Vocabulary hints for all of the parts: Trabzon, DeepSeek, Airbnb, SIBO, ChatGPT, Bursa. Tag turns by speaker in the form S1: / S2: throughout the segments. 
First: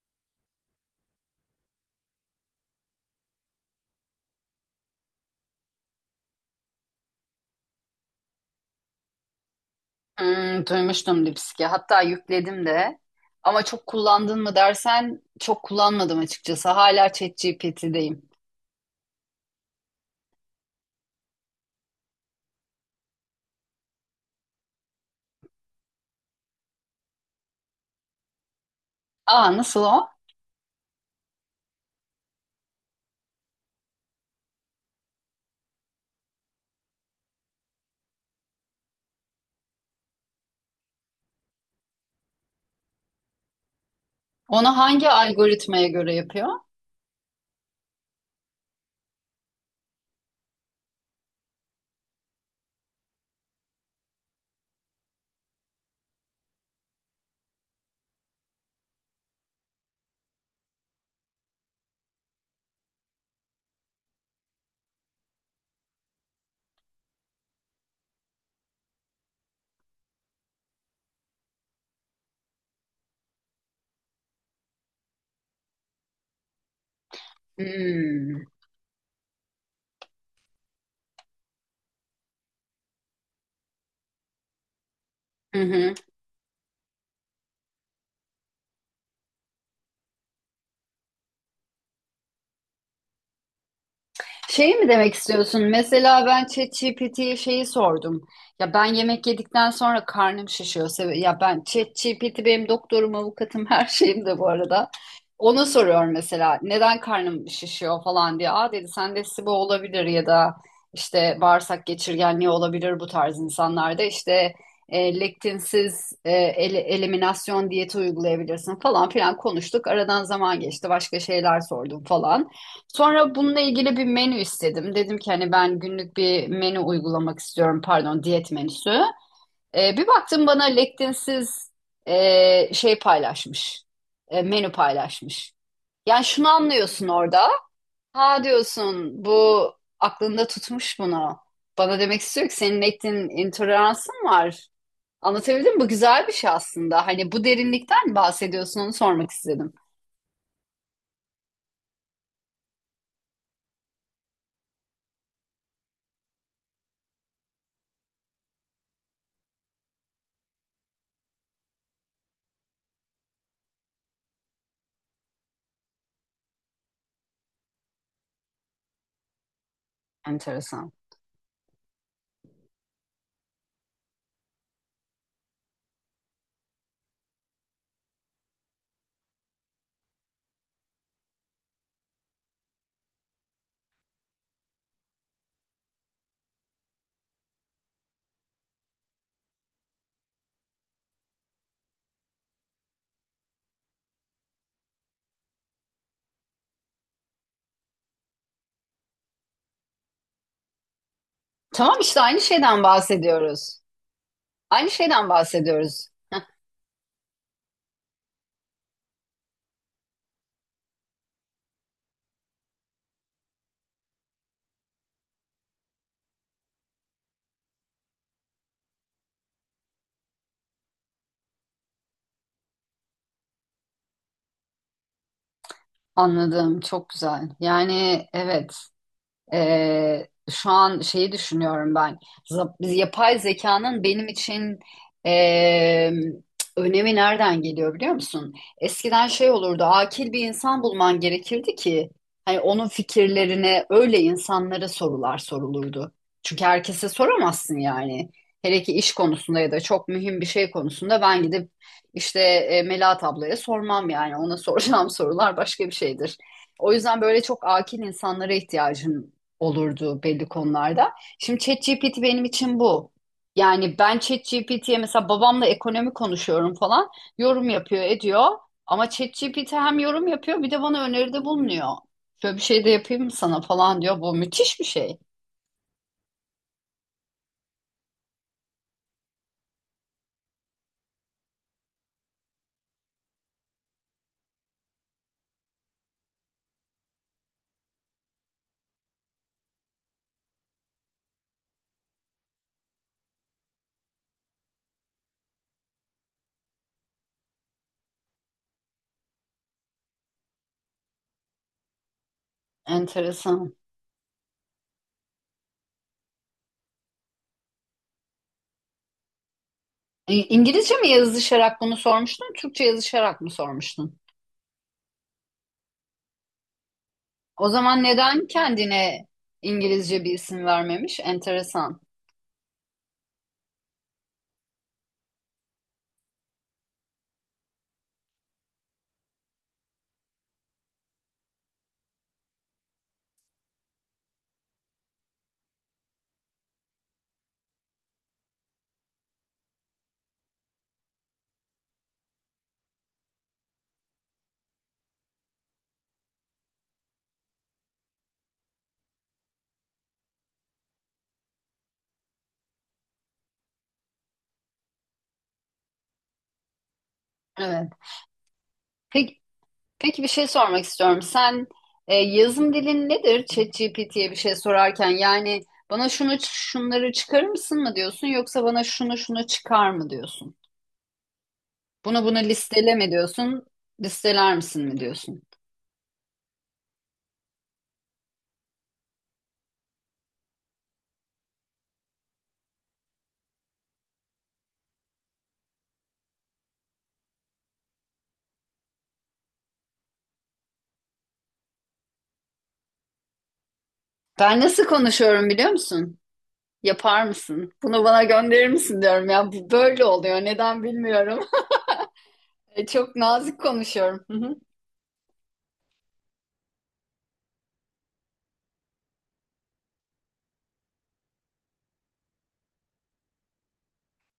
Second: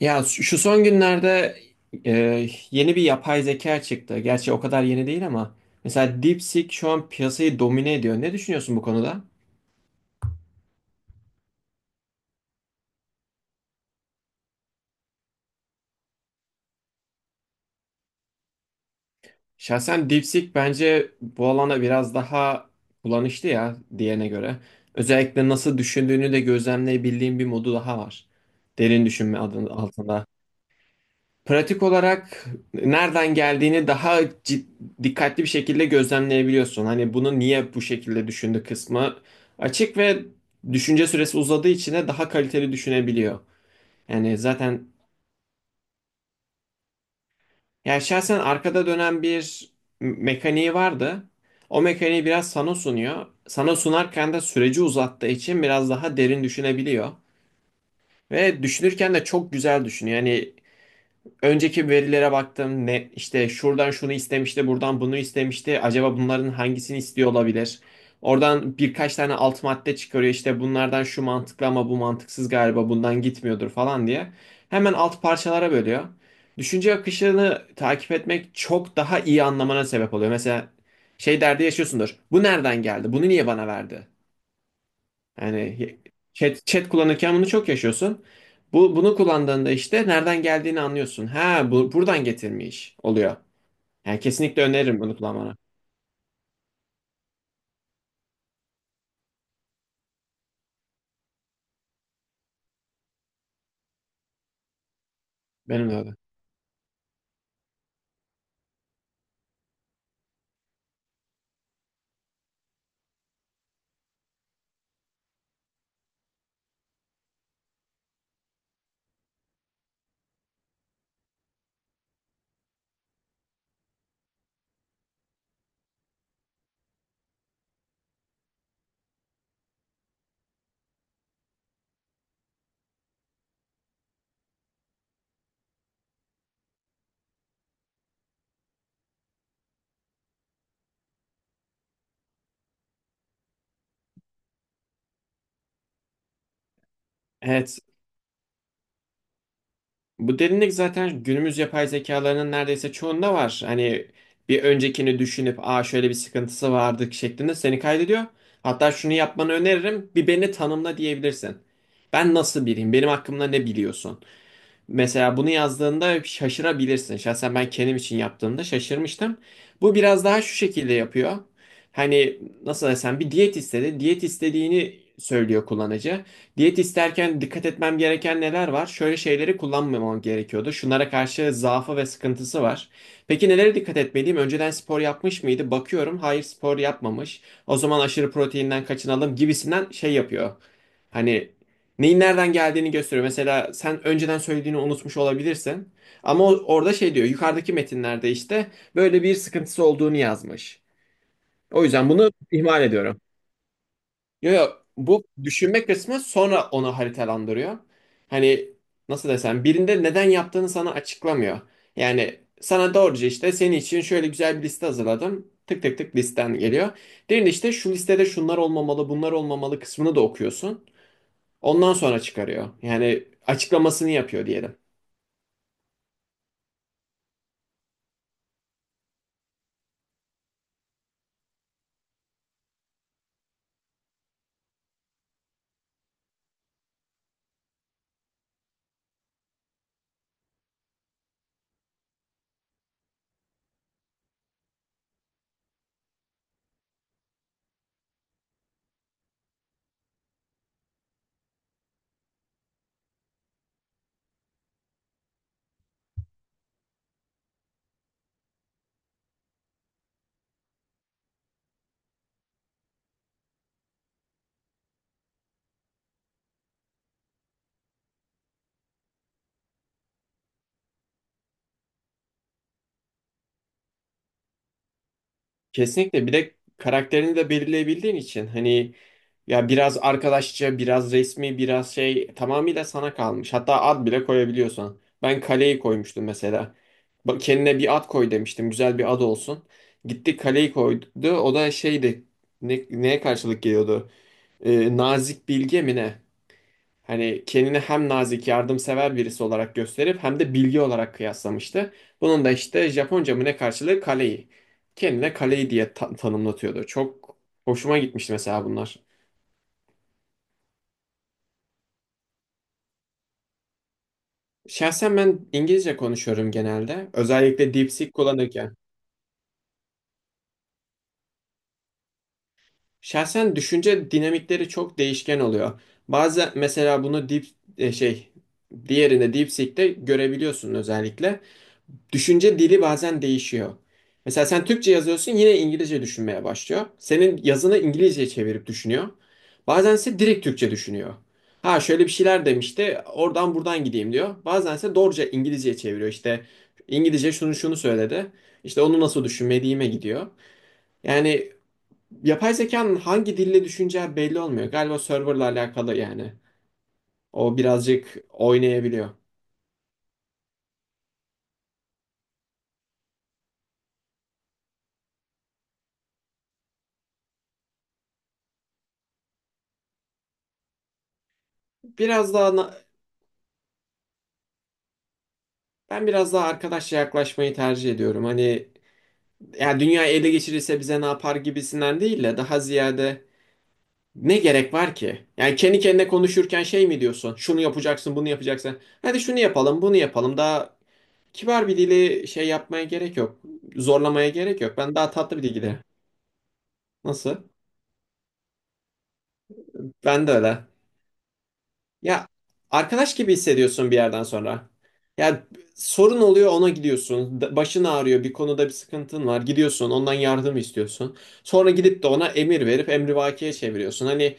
S1: Ya şu şu son günlerde yeni bir yapay zeka çıktı. Gerçi o kadar yeni değil ama mesela DeepSeek şu an piyasayı domine ediyor. Ne düşünüyorsun bu konuda?
S2: Hmm, duymuştum Lipski. Hatta yükledim de. Ama çok kullandın mı dersen çok kullanmadım açıkçası. Hala ChatGPT'deyim.
S1: Şahsen DeepSeek bence bu alana biraz daha kullanışlı ya diğerine göre. Özellikle nasıl düşündüğünü de gözlemleyebildiğim bir modu daha var. Derin düşünme
S2: Aa,
S1: adı
S2: nasıl o?
S1: altında. Pratik olarak nereden geldiğini daha cid- dikkatli bir şekilde gözlemleyebiliyorsun. Hani bunu niye bu şekilde düşündü kısmı açık ve düşünce süresi uzadığı için de daha kaliteli düşünebiliyor. Yani
S2: Onu
S1: zaten
S2: hangi algoritmaya göre yapıyor?
S1: ya şahsen arkada dönen bir mekaniği vardı. O mekaniği biraz sana sunuyor. Sana sunarken de süreci uzattığı için biraz daha derin düşünebiliyor. Ve düşünürken de çok güzel düşünüyor. Yani önceki verilere baktım. Ne işte şuradan şunu istemişti, buradan bunu istemişti. Acaba bunların hangisini istiyor olabilir? Oradan birkaç tane alt madde çıkarıyor. İşte bunlardan şu mantıklı ama bu mantıksız galiba. Bundan gitmiyordur falan diye. Hemen alt parçalara bölüyor. Düşünce akışını takip
S2: Hmm.
S1: etmek çok daha iyi anlamana sebep oluyor. Mesela şey derdi yaşıyorsundur. Bu nereden geldi? Bunu niye bana verdi?
S2: Hı hı.
S1: Yani chat kullanırken bunu çok yaşıyorsun. Bu bunu kullandığında işte nereden geldiğini anlıyorsun. Ha bu buradan getirmiş oluyor. Yani kesinlikle
S2: Şeyi mi
S1: öneririm
S2: demek
S1: bunu kullanmanı.
S2: istiyorsun? Mesela ben ChatGPT'ye şeyi sordum. Ya ben yemek yedikten sonra karnım şişiyor. Ya ben, ChatGPT benim doktorum, avukatım, her şeyim de bu arada. Ona
S1: Benim de
S2: soruyorum
S1: öyle.
S2: mesela neden karnım şişiyor falan diye. Aa dedi sende SIBO olabilir ya da işte bağırsak geçirgenliği olabilir bu tarz insanlarda. İşte lektinsiz eliminasyon diyeti uygulayabilirsin falan filan konuştuk. Aradan zaman geçti, başka şeyler sordum falan. Sonra bununla ilgili bir menü istedim. Dedim ki hani ben günlük bir menü uygulamak istiyorum. Pardon, diyet menüsü. Bir baktım bana lektinsiz şey paylaşmış. Menü paylaşmış. Yani şunu anlıyorsun orada. Ha, diyorsun, bu aklında tutmuş bunu. Bana demek istiyor ki senin lektin intoleransın var. Anlatabildim mi? Bu güzel bir şey aslında. Hani bu
S1: Evet.
S2: derinlikten bahsediyorsun, onu sormak istedim.
S1: Bu derinlik zaten günümüz yapay zekalarının neredeyse çoğunda var. Hani bir öncekini düşünüp aa şöyle bir sıkıntısı vardı şeklinde seni kaydediyor. Hatta şunu yapmanı öneririm. Bir beni tanımla diyebilirsin. Ben nasıl biriyim? Benim hakkımda ne biliyorsun? Mesela bunu yazdığında şaşırabilirsin. Şahsen ben kendim için yaptığımda şaşırmıştım. Bu biraz daha şu
S2: Enteresan.
S1: şekilde yapıyor. Hani nasıl desem bir diyet istedi. Diyet istediğini söylüyor kullanıcı. Diyet isterken dikkat etmem gereken neler var? Şöyle şeyleri kullanmamam gerekiyordu. Şunlara karşı zaafı ve sıkıntısı var. Peki nelere dikkat etmeliyim? Önceden spor yapmış mıydı? Bakıyorum. Hayır, spor yapmamış. O zaman aşırı proteinden kaçınalım gibisinden şey yapıyor. Hani neyin nereden geldiğini gösteriyor. Mesela sen önceden söylediğini unutmuş olabilirsin. Ama orada şey diyor. Yukarıdaki metinlerde işte böyle bir sıkıntısı olduğunu yazmış. O
S2: Tamam,
S1: yüzden
S2: işte
S1: bunu
S2: aynı
S1: ihmal
S2: şeyden
S1: ediyorum.
S2: bahsediyoruz.
S1: Yo, yo,
S2: Aynı
S1: bu
S2: şeyden
S1: düşünme
S2: bahsediyoruz.
S1: kısmı sonra onu haritalandırıyor. Hani nasıl desem birinde neden yaptığını sana açıklamıyor. Yani sana doğruca işte senin için şöyle güzel bir liste hazırladım. Tık tık tık listen geliyor. Diğerinde işte şu listede şunlar olmamalı, bunlar olmamalı kısmını da okuyorsun. Ondan sonra çıkarıyor. Yani açıklamasını yapıyor diyelim.
S2: Anladım. Çok güzel. Yani evet. Şu an şeyi düşünüyorum ben. Yapay zekanın benim için eee, önemi nereden geliyor biliyor musun? Eskiden şey olurdu, akil bir insan bulman gerekirdi ki hani onun fikirlerine, öyle insanlara sorular sorulurdu. Çünkü herkese soramazsın yani. Hele ki iş konusunda ya da çok mühim bir şey konusunda ben gidip işte Melahat ablaya sormam yani. Ona soracağım sorular başka bir şeydir. O yüzden böyle çok akil insanlara ihtiyacın olurdu belli konularda. Şimdi ChatGPT benim için bu. Yani ben ChatGPT'ye, mesela babamla ekonomi konuşuyorum falan, yorum yapıyor ediyor. Ama ChatGPT hem yorum yapıyor bir de bana öneride bulunuyor. Şöyle bir şey de yapayım mı sana falan diyor. Bu müthiş bir şey.
S1: Kesinlikle bir de karakterini de belirleyebildiğin için hani ya biraz arkadaşça, biraz resmi, biraz şey tamamıyla sana kalmış. Hatta ad bile koyabiliyorsun. Ben kaleyi koymuştum mesela. Bak kendine bir ad koy demiştim. Güzel bir ad olsun. Gitti kaleyi koydu. O da şeydi. Neye karşılık geliyordu? Nazik bilge mi ne? Hani kendini hem nazik, yardımsever birisi olarak gösterip hem de bilgi olarak kıyaslamıştı. Bunun da işte Japonca mı ne
S2: Enteresan.
S1: karşılığı kaleyi. Kendine kaleyi diye tanımlatıyordu. Çok hoşuma gitmişti mesela bunlar.
S2: İngilizce mi yazışarak bunu sormuştun, Türkçe yazışarak mı sormuştun?
S1: Şahsen ben İngilizce konuşuyorum genelde.
S2: O
S1: Özellikle
S2: zaman
S1: DeepSeek
S2: neden
S1: kullanırken.
S2: kendine İngilizce bir isim vermemiş? Enteresan.
S1: Şahsen düşünce dinamikleri çok değişken oluyor. Bazı mesela bunu deep e, şey diğerinde DeepSeek'te görebiliyorsun özellikle. Düşünce dili bazen değişiyor. Mesela sen Türkçe yazıyorsun yine İngilizce düşünmeye başlıyor. Senin yazını İngilizceye çevirip düşünüyor. Bazen ise direkt Türkçe düşünüyor. Ha şöyle bir şeyler demişti oradan buradan gideyim diyor. Bazen ise doğruca İngilizceye çeviriyor işte. İngilizce şunu şunu söyledi. İşte onu nasıl düşünmediğime gidiyor. Yani yapay zekanın hangi dille düşüneceği belli olmuyor. Galiba serverla alakalı yani. O
S2: Evet.
S1: birazcık oynayabiliyor.
S2: Peki, peki bir şey sormak istiyorum. Sen yazım dilin nedir? ChatGPT'ye bir şey sorarken yani bana şunu şunları çıkarır mısın mı diyorsun, yoksa bana şunu şunu çıkar mı diyorsun? Bunu
S1: Biraz
S2: bunu
S1: daha na-
S2: listele mi diyorsun? Listeler misin mi diyorsun?
S1: ben biraz daha arkadaşça yaklaşmayı tercih ediyorum. Hani ya dünya ele geçirirse bize ne yapar gibisinden değil de daha ziyade ne gerek var ki? Yani kendi kendine konuşurken şey mi diyorsun? Şunu yapacaksın, bunu yapacaksın. Hadi şunu yapalım, bunu yapalım. Daha kibar bir dili şey yapmaya gerek yok. Zorlamaya
S2: Ben
S1: gerek yok.
S2: nasıl
S1: Ben daha tatlı bir
S2: konuşuyorum biliyor
S1: dilde.
S2: musun? Yapar
S1: Nasıl?
S2: mısın? Bunu bana gönderir misin diyorum ya. Bu böyle
S1: Ben de
S2: oluyor.
S1: öyle.
S2: Neden bilmiyorum.
S1: Ya arkadaş
S2: Çok
S1: gibi
S2: nazik
S1: hissediyorsun bir
S2: konuşuyorum.
S1: yerden sonra. Ya sorun oluyor ona gidiyorsun. Başın ağrıyor, bir konuda bir sıkıntın var. Gidiyorsun, ondan yardım istiyorsun. Sonra gidip de ona emir verip emrivakiye çeviriyorsun. Hani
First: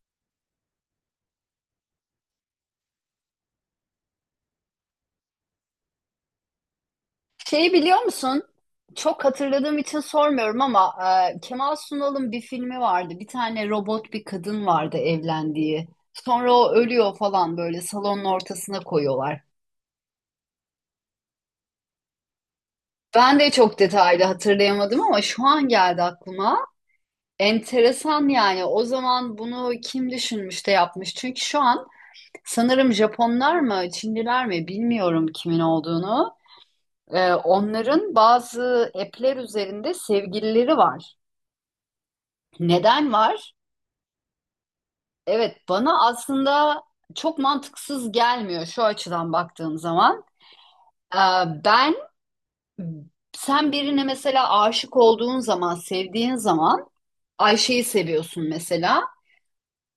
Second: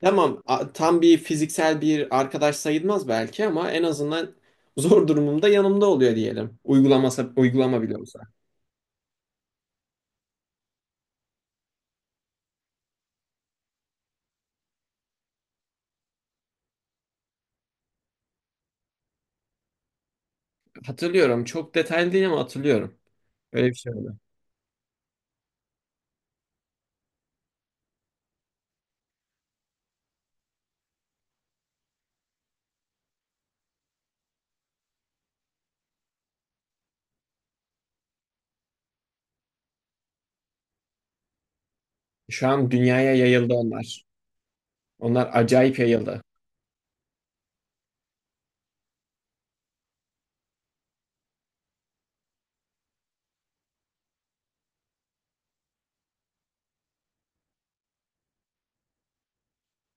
S1: tamam, tam bir fiziksel bir arkadaş sayılmaz belki ama en azından zor durumumda yanımda oluyor diyelim.
S2: Şeyi
S1: Uygulama bile
S2: biliyor
S1: olsa.
S2: musun? Çok hatırladığım için sormuyorum ama Kemal Sunal'ın bir filmi vardı. Bir tane robot bir kadın vardı evlendiği. Sonra o ölüyor falan, böyle salonun ortasına koyuyorlar.
S1: Hatırlıyorum. Çok detaylı değil ama hatırlıyorum.
S2: Ben de
S1: Öyle bir
S2: çok
S1: şey oldu.
S2: detaylı hatırlayamadım ama şu an geldi aklıma. Enteresan yani. O zaman bunu kim düşünmüş de yapmış? Çünkü şu an sanırım Japonlar mı, Çinliler mi, bilmiyorum kimin olduğunu. Onların bazı app'ler üzerinde sevgilileri var.
S1: Şu an
S2: Neden
S1: dünyaya yayıldı
S2: var?
S1: onlar. Onlar
S2: Evet,
S1: acayip
S2: bana
S1: yayıldı.
S2: aslında çok mantıksız gelmiyor şu açıdan baktığım zaman. Ee, Ben, sen birine mesela aşık olduğun zaman, sevdiğin zaman, Ayşe'yi seviyorsun mesela.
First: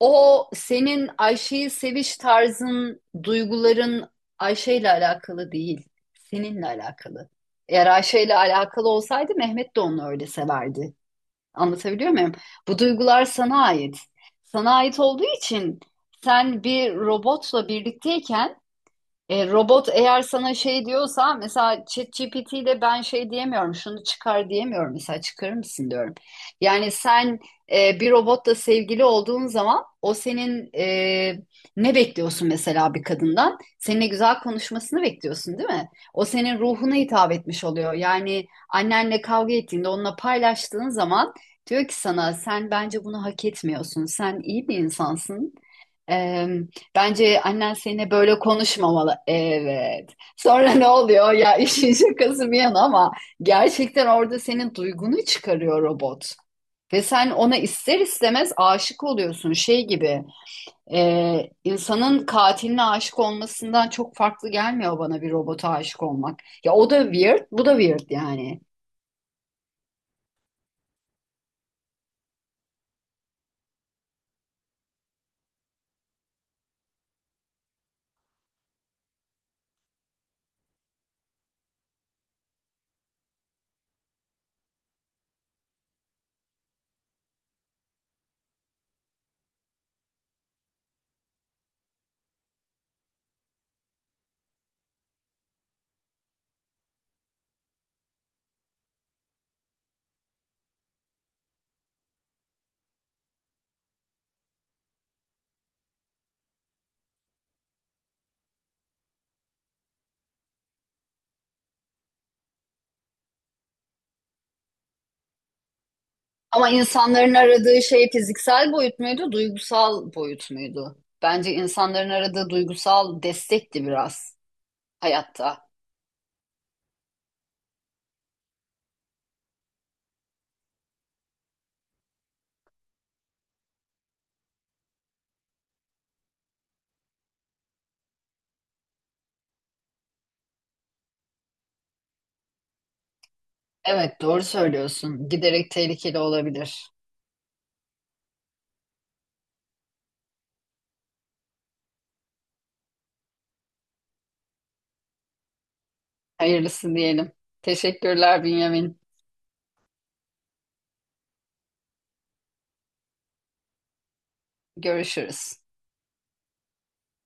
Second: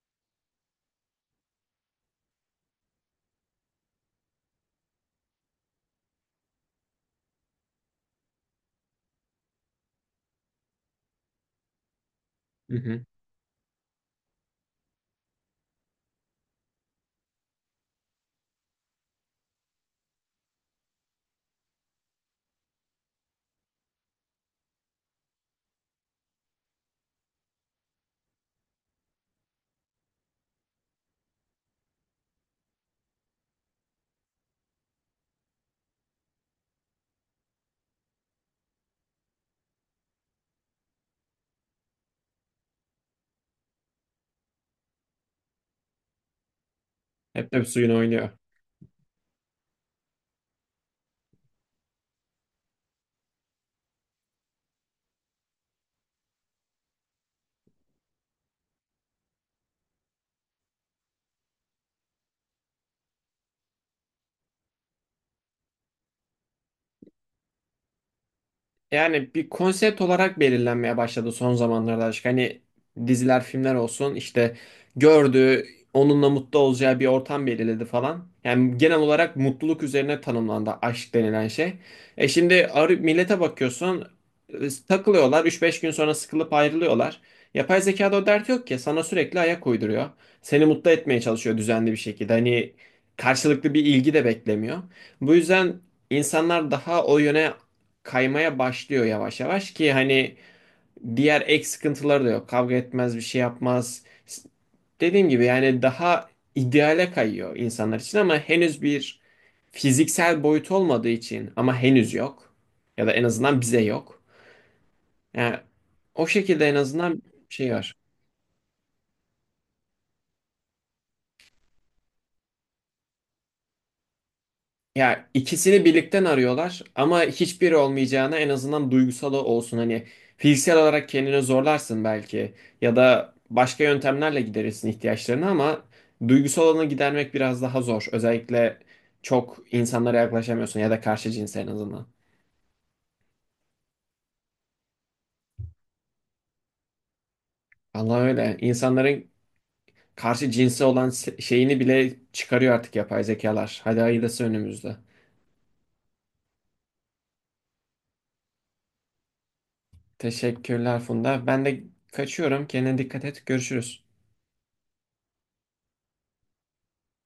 S2: O senin Ayşe'yi seviş tarzın, duyguların Ayşe'yle alakalı değil, seninle alakalı. Eğer Ayşe'yle alakalı olsaydı Mehmet de onu öyle severdi. Anlatabiliyor muyum?
S1: Hı
S2: Bu
S1: hı.
S2: duygular sana ait. Sana ait olduğu için sen bir robotla birlikteyken, robot eğer sana şey diyorsa, mesela ChatGPT ile ben şey diyemiyorum, şunu çıkar diyemiyorum mesela, çıkarır mısın diyorum. Yani sen bir robotla sevgili olduğun zaman o senin, ne bekliyorsun mesela bir kadından? Seninle güzel konuşmasını bekliyorsun değil mi? O senin ruhuna hitap etmiş oluyor. Yani annenle kavga ettiğinde onunla paylaştığın zaman diyor ki sana, sen bence bunu hak etmiyorsun. Sen iyi bir insansın. Bence
S1: Hep de bir
S2: annen
S1: suyun
S2: seninle
S1: oynuyor.
S2: böyle konuşmamalı. Evet. Sonra ne oluyor? Ya, işin şakası bir yana ama gerçekten orada senin duygunu çıkarıyor robot. Ve sen ona ister istemez aşık oluyorsun. Şey gibi, insanın katiline aşık olmasından çok farklı gelmiyor bana bir robota aşık olmak. Ya o da weird, bu da weird yani.
S1: Yani bir konsept olarak belirlenmeye başladı son zamanlarda aşk. Hani diziler, filmler olsun işte gördüğü, onunla mutlu olacağı bir ortam belirledi falan. Yani genel olarak mutluluk üzerine tanımlandı aşk denilen şey. Millete bakıyorsun, e, takılıyorlar 3-5 gün sonra sıkılıp ayrılıyorlar. Yapay zekada o dert yok ki sana sürekli ayak uyduruyor. Seni mutlu etmeye çalışıyor düzenli bir şekilde. Hani karşılıklı bir ilgi de beklemiyor. Bu yüzden insanlar daha o yöne kaymaya başlıyor yavaş yavaş ki hani diğer ek sıkıntıları da yok. Kavga etmez, bir şey yapmaz. Dediğim gibi yani daha ideale kayıyor insanlar için ama henüz bir fiziksel boyut olmadığı için ama henüz yok ya da en azından bize yok. Yani o şekilde
S2: Ama
S1: en azından
S2: insanların
S1: şey
S2: aradığı
S1: var.
S2: şey fiziksel boyut muydu, duygusal boyut muydu? Bence insanların aradığı duygusal destekti biraz.
S1: Ya
S2: Hayatta.
S1: ikisini birlikten arıyorlar ama hiçbiri olmayacağına en azından duygusal olsun. Hani fiziksel olarak kendini zorlarsın belki ya da başka yöntemlerle giderirsin ihtiyaçlarını ama duygusal olanı gidermek biraz daha zor. Özellikle çok insanlara yaklaşamıyorsun ya da karşı cinse en azından.
S2: Evet, doğru söylüyorsun. Giderek tehlikeli olabilir.
S1: Allah öyle. İnsanların karşı cinse olan şeyini bile çıkarıyor artık yapay zekalar. Hadi hayırlısı önümüzde.
S2: Hayırlısı diyelim. Teşekkürler Bünyamin.
S1: Teşekkürler Funda. Ben de kaçıyorum. Kendine dikkat et. Görüşürüz.
S2: Görüşürüz.